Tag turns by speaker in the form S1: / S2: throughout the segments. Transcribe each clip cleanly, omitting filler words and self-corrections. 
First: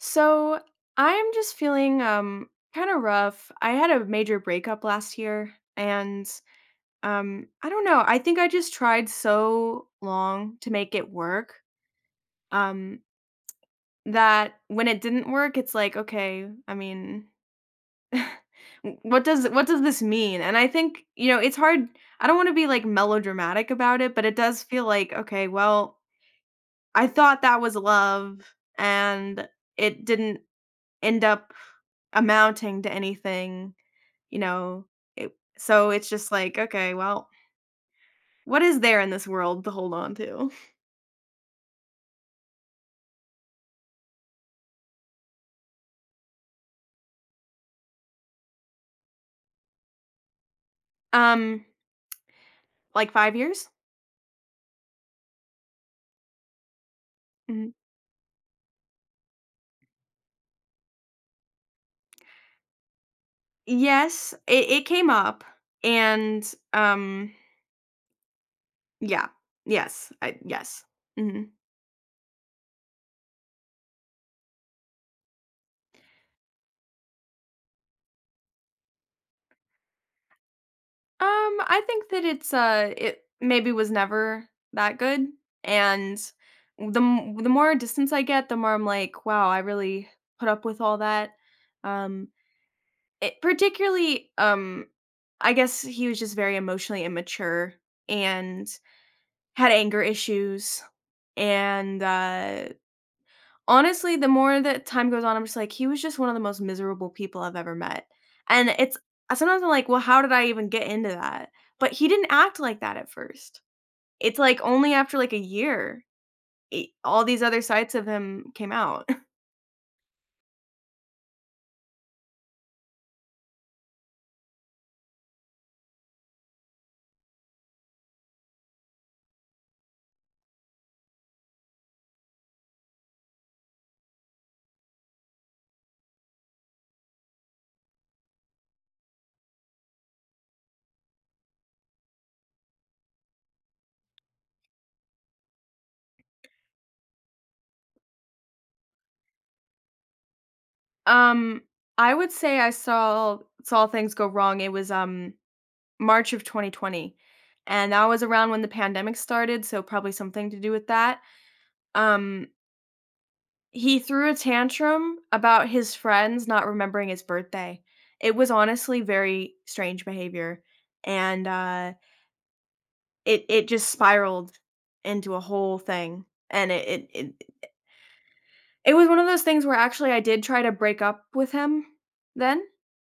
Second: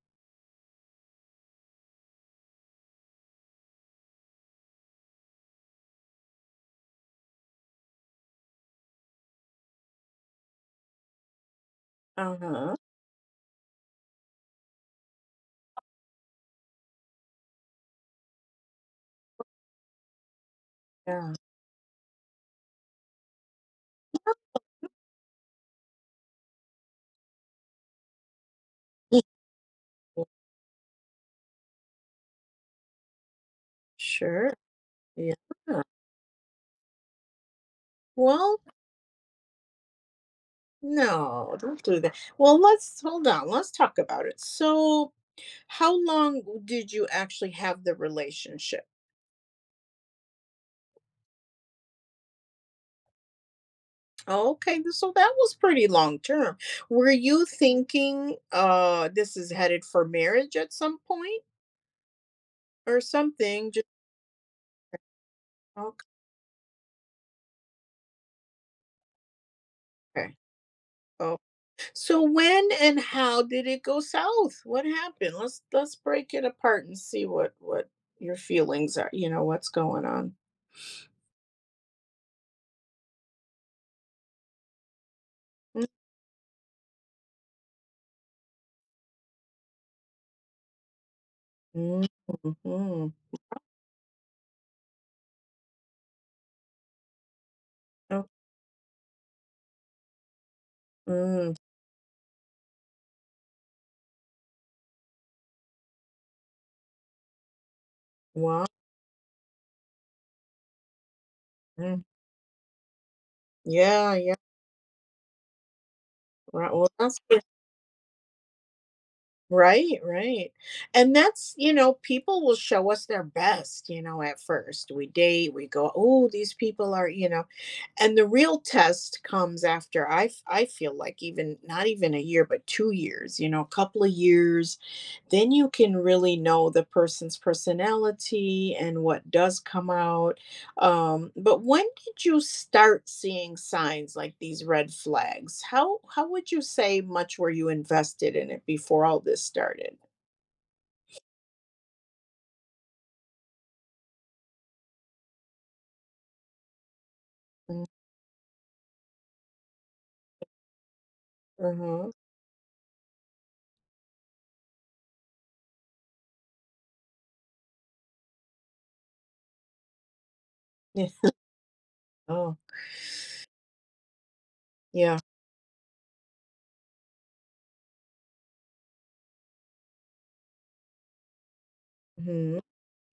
S1: So I'm just feeling kind of rough. I had a major breakup last year, and I don't know. I think I just tried so long to make it work,
S2: Uh-huh.
S1: um that when it didn't work it's like okay, I mean, what does this mean? And I think, you
S2: Yeah.
S1: know, it's hard. I don't want to be like melodramatic about it, but it does feel like okay, well, I thought that was love,
S2: Yeah,
S1: and it didn't end up amounting to anything, you
S2: sure.
S1: know,
S2: Yeah.
S1: it so it's just like, "Okay, well,
S2: Well,
S1: what is there in this world to hold on to?"
S2: no, don't do that. Well, let's hold on. Let's talk about it. So, how long did you actually have the relationship?
S1: Um, like 5 years?
S2: Okay, so that was pretty long term. Were you
S1: Mhm.
S2: thinking this is headed for marriage at some point or something? Just
S1: Yes, it came up,
S2: okay.
S1: and, um yeah. Yes, I yes. Mhm.
S2: Okay. So when and how did it go south? What happened? Let's break it apart and see what your feelings are. You know what's going on.
S1: I think that it's, it maybe was never that good, and the more distance I get, the more I'm like, "Wow, I really put up with all that."
S2: Mm,
S1: Um
S2: mhm.
S1: It particularly, I guess he was just very emotionally immature
S2: Oh,
S1: and had anger issues,
S2: mm,
S1: and, honestly, the more that time goes on, I'm just like, he was just one of the most miserable people I've ever met,
S2: wow.
S1: and sometimes I'm like, "Well, how did I even get into that?" But
S2: Mm.
S1: he didn't act like that at first.
S2: Yeah, yeah.
S1: It's, like, only after, like, a year,
S2: Right. Well, that's
S1: all these
S2: good.
S1: other sides of him came out.
S2: Right, right. And that's, people will show us their best, at first. We date, we go, oh, these people are, and the real test comes after I feel like even not even a year, but 2 years, a couple of years. Then you can really know the person's personality and what does come out, but when did you start seeing signs like these red flags? How would you say much were you invested in it before all this started?
S1: Um, I would say I saw things go wrong. It was, March of 2020,
S2: Mm,
S1: and that was around when the pandemic started, so probably something to do with that.
S2: uh
S1: Um, he threw a tantrum about his friends not remembering his birthday. It was honestly very strange behavior,
S2: yeah.
S1: and,
S2: Oh,
S1: it just spiraled
S2: yeah.
S1: into a whole thing, and it was one of those things where actually I did try to break up with him
S2: Hmm,
S1: then,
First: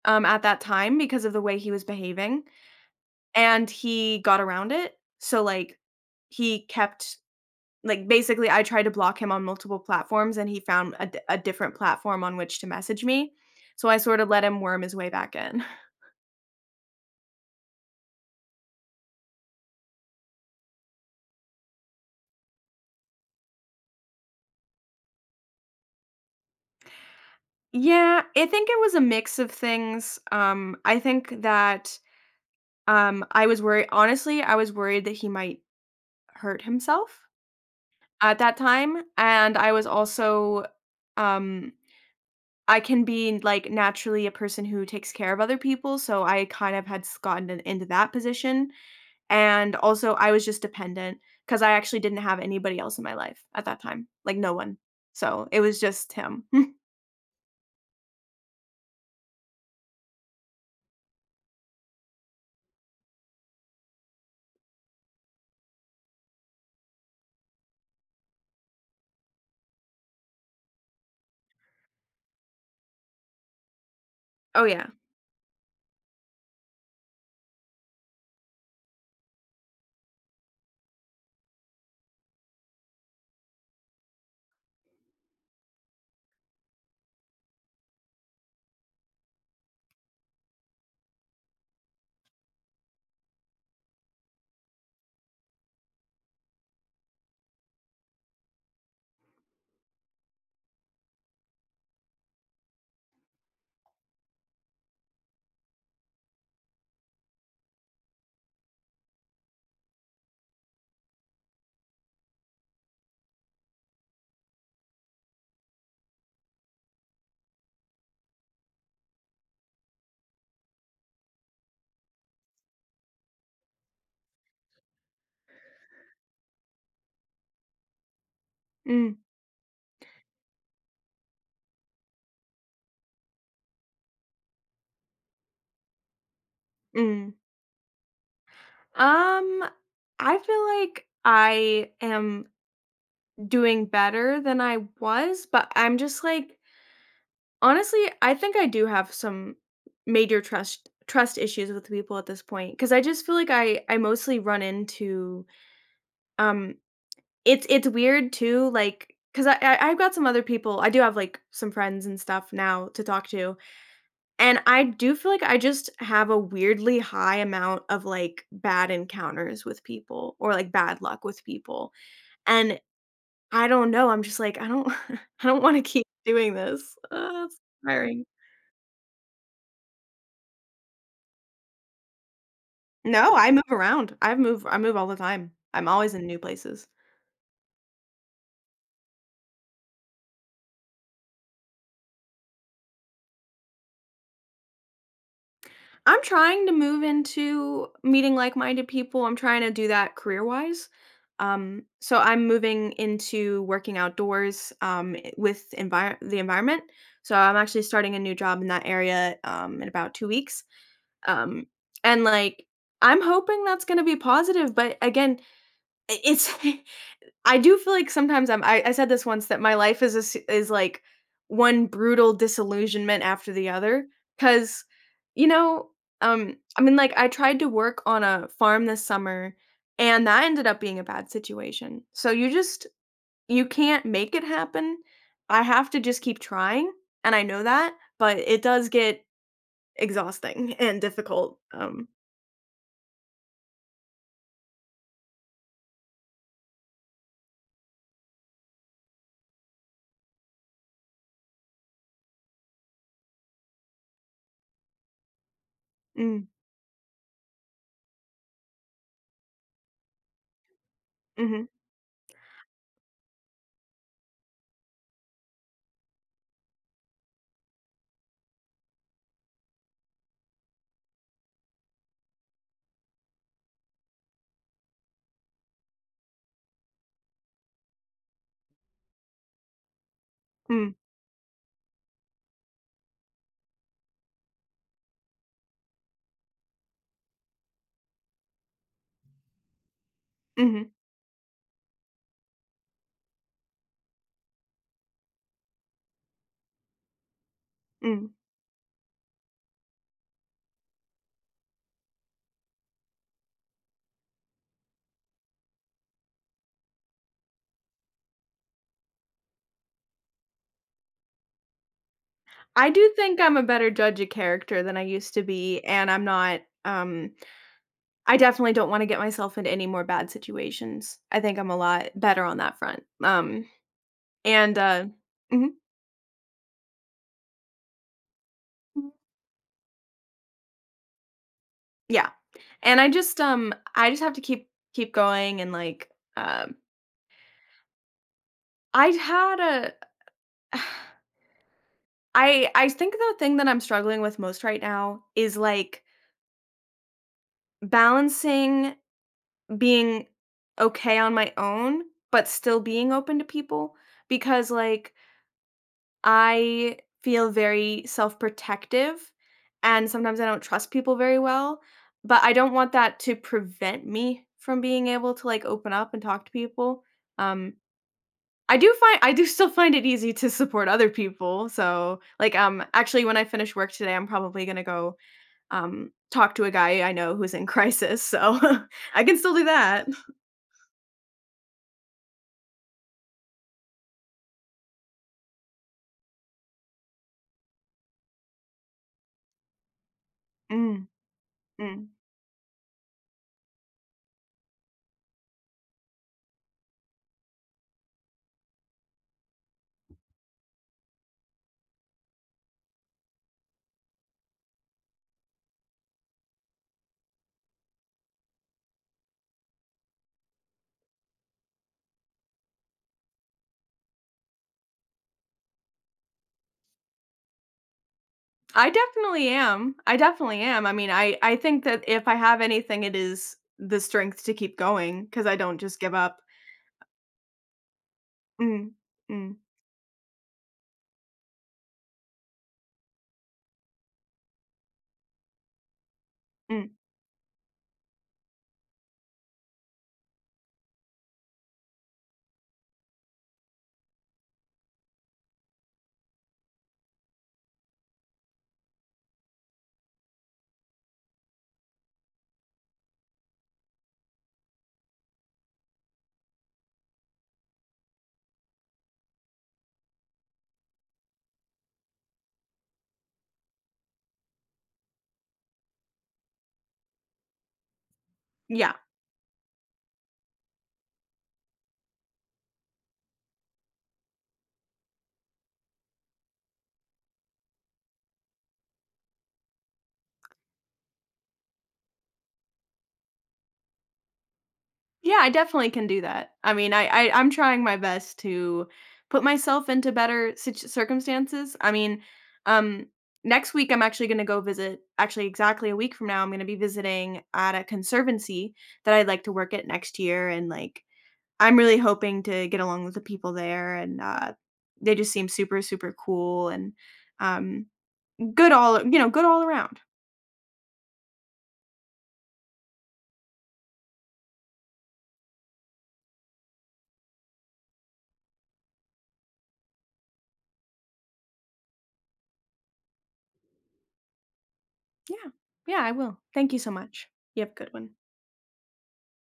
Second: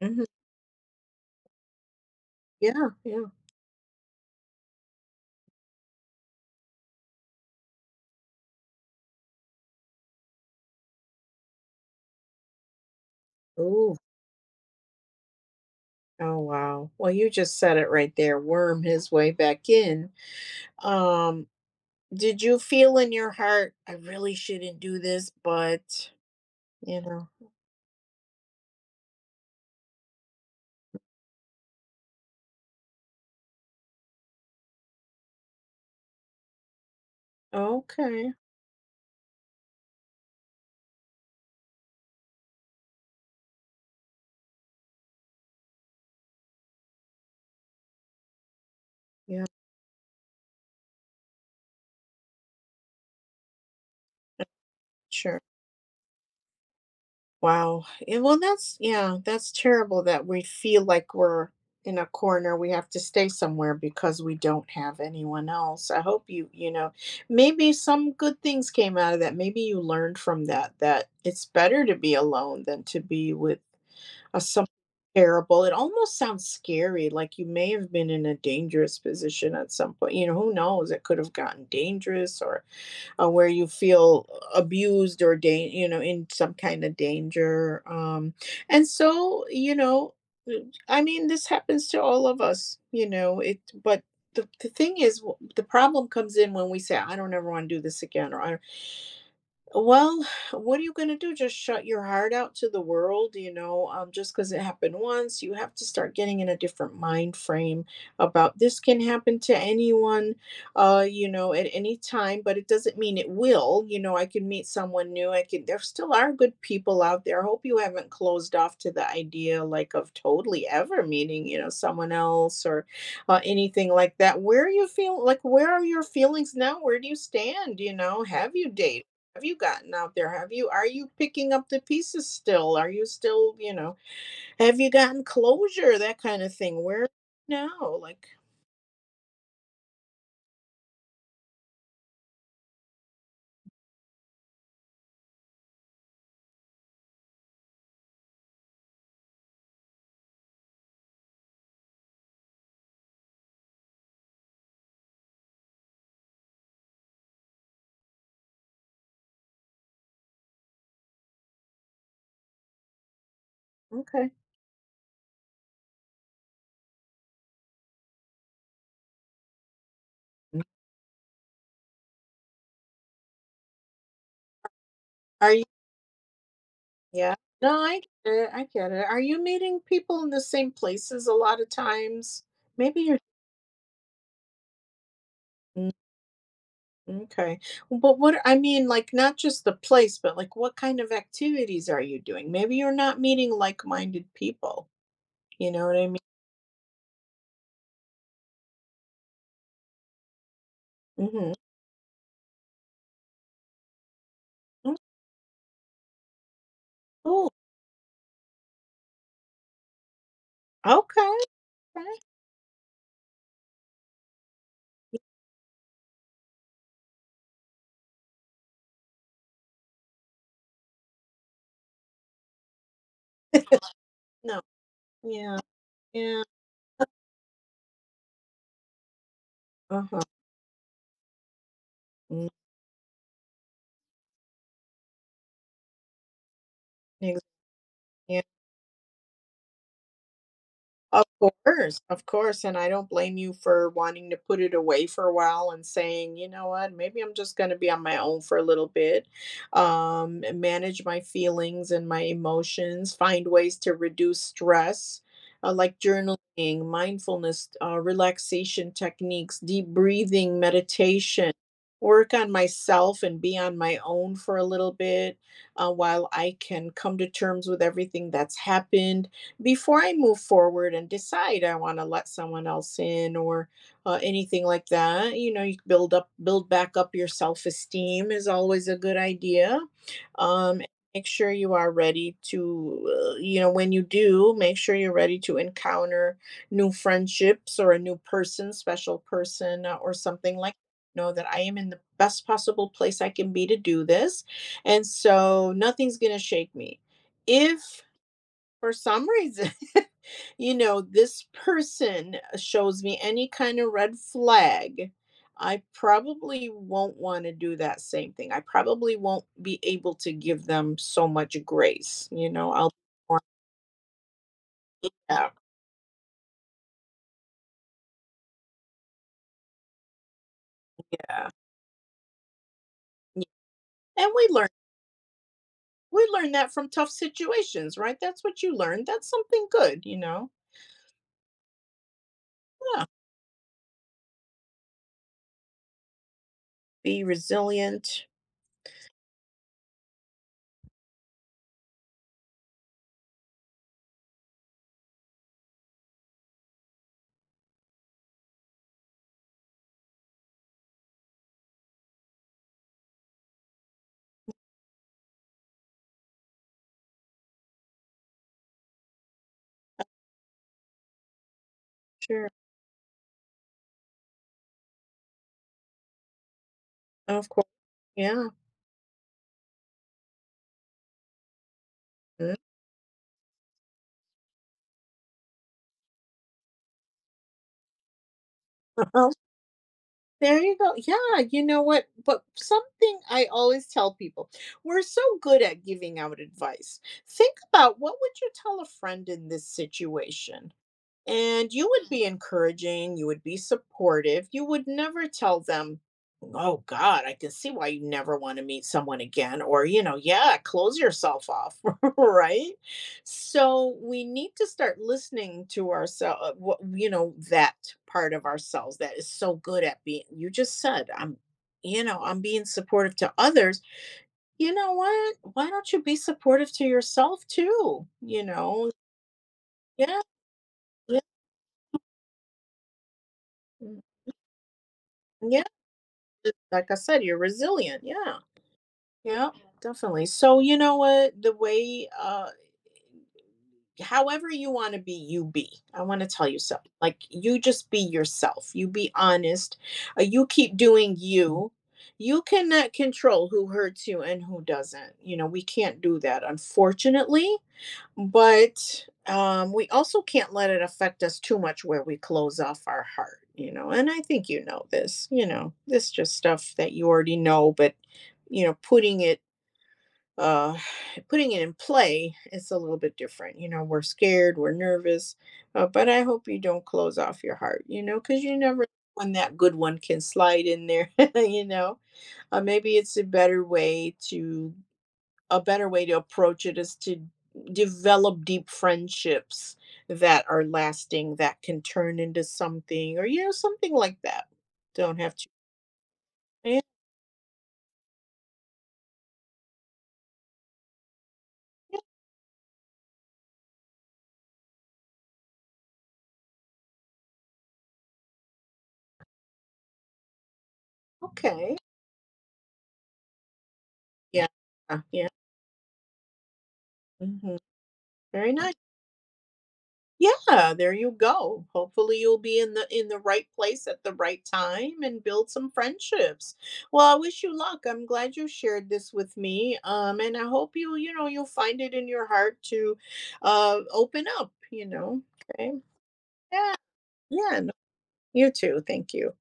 S2: hmm.
S1: at that time because of the way he was behaving.
S2: Yeah, yeah.
S1: And he got around it, so, like, he kept like, basically, I tried to block him on multiple platforms, and he found a different platform on which to message me, so I
S2: Ooh.
S1: sort of let him worm his way back in.
S2: Oh, wow. Well, you just said it right there. Worm his way back in. Um, did you feel in your heart, I really shouldn't do this, but you know,
S1: Yeah, I think it was a mix of things, I think that, I was worried, honestly, I was worried that he might hurt himself
S2: okay.
S1: at that time, and I was also, um I can be, like, naturally a person who takes care of other people, so I kind of had s gotten in into that position,
S2: Yeah,
S1: and also I was just dependent because I actually didn't have anybody else in my life at that time, like, no one.
S2: sure.
S1: So, it was just him.
S2: Wow, and well, that's yeah, that's terrible that we feel like we're in a corner, we have to stay somewhere because we don't have anyone else. I hope you, maybe some good things came out of that, maybe you learned from that, that it's better to be alone than to be with a
S1: Oh,
S2: some
S1: yeah.
S2: terrible, it almost sounds scary, like you may have been in a dangerous position at some point, you know, who knows, it could have gotten dangerous, or where you feel abused or you know, in some kind of danger, and so uh, I mean, this happens to all of us, you know it, but the thing is, the problem comes in when we say, I don't ever want to do this again, or I well, what are you gonna do? Just shut your heart out to the world, you know? Just 'cause it happened once, you have to start getting in a different mind frame about this can happen to anyone, at any time, but it doesn't mean it will. You know, I can meet someone new. I can There still are good people out there. I hope you haven't closed off to the idea like of totally ever meeting, someone else or anything like that. Where are your feelings now? Where do you stand? You know, have you dated?
S1: Mm,
S2: Have you gotten out there? Have you Are you picking up the pieces still? Are you still, have you gotten closure? That kind of thing. Where
S1: mm.
S2: now? Like,
S1: Um, I feel like I am doing better than I was, but I'm just, like, honestly, I think I do have some major trust issues with people at this point because I just feel like I mostly run into, um it's weird too, like 'cause I've got some other people. I do have, like, some friends and stuff now to talk to,
S2: okay.
S1: and I do feel like I just have a weirdly high amount of, like, bad encounters with people or, like, bad luck with people, and I don't know, I'm just like, "I don't I
S2: Are
S1: don't
S2: you
S1: wanna keep doing this."
S2: Yeah.
S1: It's
S2: No, I
S1: tiring.
S2: get it. I get it. Are you meeting people in the same places a lot of times? Maybe you're,
S1: No, I move around. I move all the time. I'm
S2: mm,
S1: always in new places.
S2: okay. But what I mean, like not just the place, but like what kind of activities are you doing? Maybe you're not meeting like-minded people. You know what I mean?
S1: I'm trying to move into meeting like-minded people. I'm trying to do that career-wise.
S2: Mm, mhm.
S1: So I'm moving into working outdoors,
S2: Mm,
S1: with envir the environment. So
S2: cool.
S1: I'm actually starting a new job in that area, in about 2 weeks.
S2: Okay.
S1: Um,
S2: Okay.
S1: and like I'm hoping that's gonna be positive, but again, it's I do feel like sometimes I said this once that my life is a s is like one brutal disillusionment after the other
S2: No.
S1: because you
S2: Yeah,
S1: know
S2: yeah,
S1: I mean like I tried to work on a farm this summer,
S2: uh-huh,
S1: and that ended up being a bad situation. So
S2: mm,
S1: you just you can't make it happen. I have to just keep trying, and I
S2: exactly.
S1: know that, but it does get exhausting and
S2: Of
S1: difficult.
S2: of course, and I don't blame you for wanting to put it away for a while and saying, "You know what? Maybe I'm just gonna be on my own for a little bit, and manage my feelings and my emotions, find ways to reduce stress, like
S1: Mm,
S2: journaling, mindfulness, relaxation techniques, deep breathing, meditation,
S1: mhm,
S2: work on myself and be on my own for a little bit, while I can come to terms with everything that's happened," before I move forward and decide I want to let someone else in or anything like that. You know, you build back up your self esteem is always a good idea. Um,
S1: mm,
S2: Make sure you are ready to, when you do, make sure you're ready to encounter new friendships or a new person, special person, or something like,
S1: mhm,
S2: know that I am in the best possible place I can be to do this. And so nothing's going to shake me. If
S1: mm.
S2: for some reason, you know, this person shows me any kind of red flag, I probably won't want to do that same thing. I probably won't be able to give them so much grace. You know,
S1: I do think
S2: more-
S1: I'm a better judge of character than I used to
S2: yeah.
S1: be, and I'm not, I definitely don't wanna get myself into any more bad situations. I
S2: Yeah,
S1: think I'm a lot better on that front.
S2: yeah. And we learn
S1: And, mhm,
S2: we learn that from tough situations, right? That's what you learn.
S1: mhm,
S2: That's something good, you know.
S1: yeah. And
S2: Yeah.
S1: I just have to keep going and, like, um
S2: Be resilient.
S1: I had a I think the thing that I'm struggling with most right now is, like, balancing being okay on my own, but still being open to people because, like, I feel very self-protective, and sometimes I don't trust people very well, but
S2: Sure.
S1: I don't want that to prevent me from being able to, like, open up and talk to people.
S2: Of course.
S1: Um,
S2: Yeah.
S1: I do find I do still find it easy to support other people, so, like,
S2: Mhm.
S1: actually, when I finish work today, I'm probably gonna go, talk to a guy I know who's in crisis, so I can still do that.
S2: There you go. Yeah, you know what? But something I always tell people, we're so good at giving out advice. Think about, what would you tell a friend in this situation?
S1: Mm,
S2: And you
S1: mm.
S2: would be encouraging, you would be supportive. You would never tell them, oh God, I can see why you never want to meet someone again. Or, yeah, close yourself off. Right. So we need to start listening to ourselves, you know, that part of ourselves that is so good at being, you just said, I'm being supportive to others. You know what? Why don't you be supportive to yourself too? You
S1: I
S2: know,
S1: definitely am. I
S2: yeah.
S1: definitely am. I mean,
S2: Yeah,
S1: I think that if I have anything, it is the strength to keep going because I
S2: yeah,
S1: don't just give up.
S2: like I said, you're resilient. Yeah.
S1: Mm,
S2: Yeah,
S1: mm,
S2: definitely. So you know what? The way However you want to be, you be. I want to tell you
S1: mm.
S2: something. Like, you just be yourself. You be honest. You keep doing you. You cannot control who hurts you and who doesn't. You know, we can't do that, unfortunately. But, we also can't let it affect us too much where we close off our heart, you know, and I think you know, this just stuff that you already know, but, you know, uh, putting it in play is a little bit different. You know, we're scared, we're nervous, but I hope you don't close off your heart, you know, because you never know
S1: Yeah,
S2: when that good one can slide in there, you know. Maybe it's a better way to approach it is to develop deep friendships that are lasting, that can turn into something or, you know, something like that. Don't have
S1: yeah,
S2: to.
S1: I definitely can do that. I
S2: Yeah,
S1: mean, I'm trying my best to put myself into better circumstances. I mean, um, next week I'm actually going to go visit. Actually, exactly a week from now, I'm going to be visiting at a conservancy that I'd like to work at next year, and like
S2: okay.
S1: I'm really hoping to get along with the people there, and,
S2: Yeah.
S1: they
S2: Yeah.
S1: just seem super, super cool and,
S2: Mhm.
S1: um,
S2: Very nice.
S1: good all around.
S2: Yeah, there you go. Hopefully you'll be in the right place at the right time and build some friendships. Well, I wish you luck. I'm glad you shared this with me. And I hope you, you'll find it in your heart to open up, you know.
S1: Yeah.
S2: Okay.
S1: Yeah, I will. Thank
S2: Yeah,
S1: you so much.
S2: yeah,
S1: You have
S2: no,
S1: a good one.
S2: you too, thank you.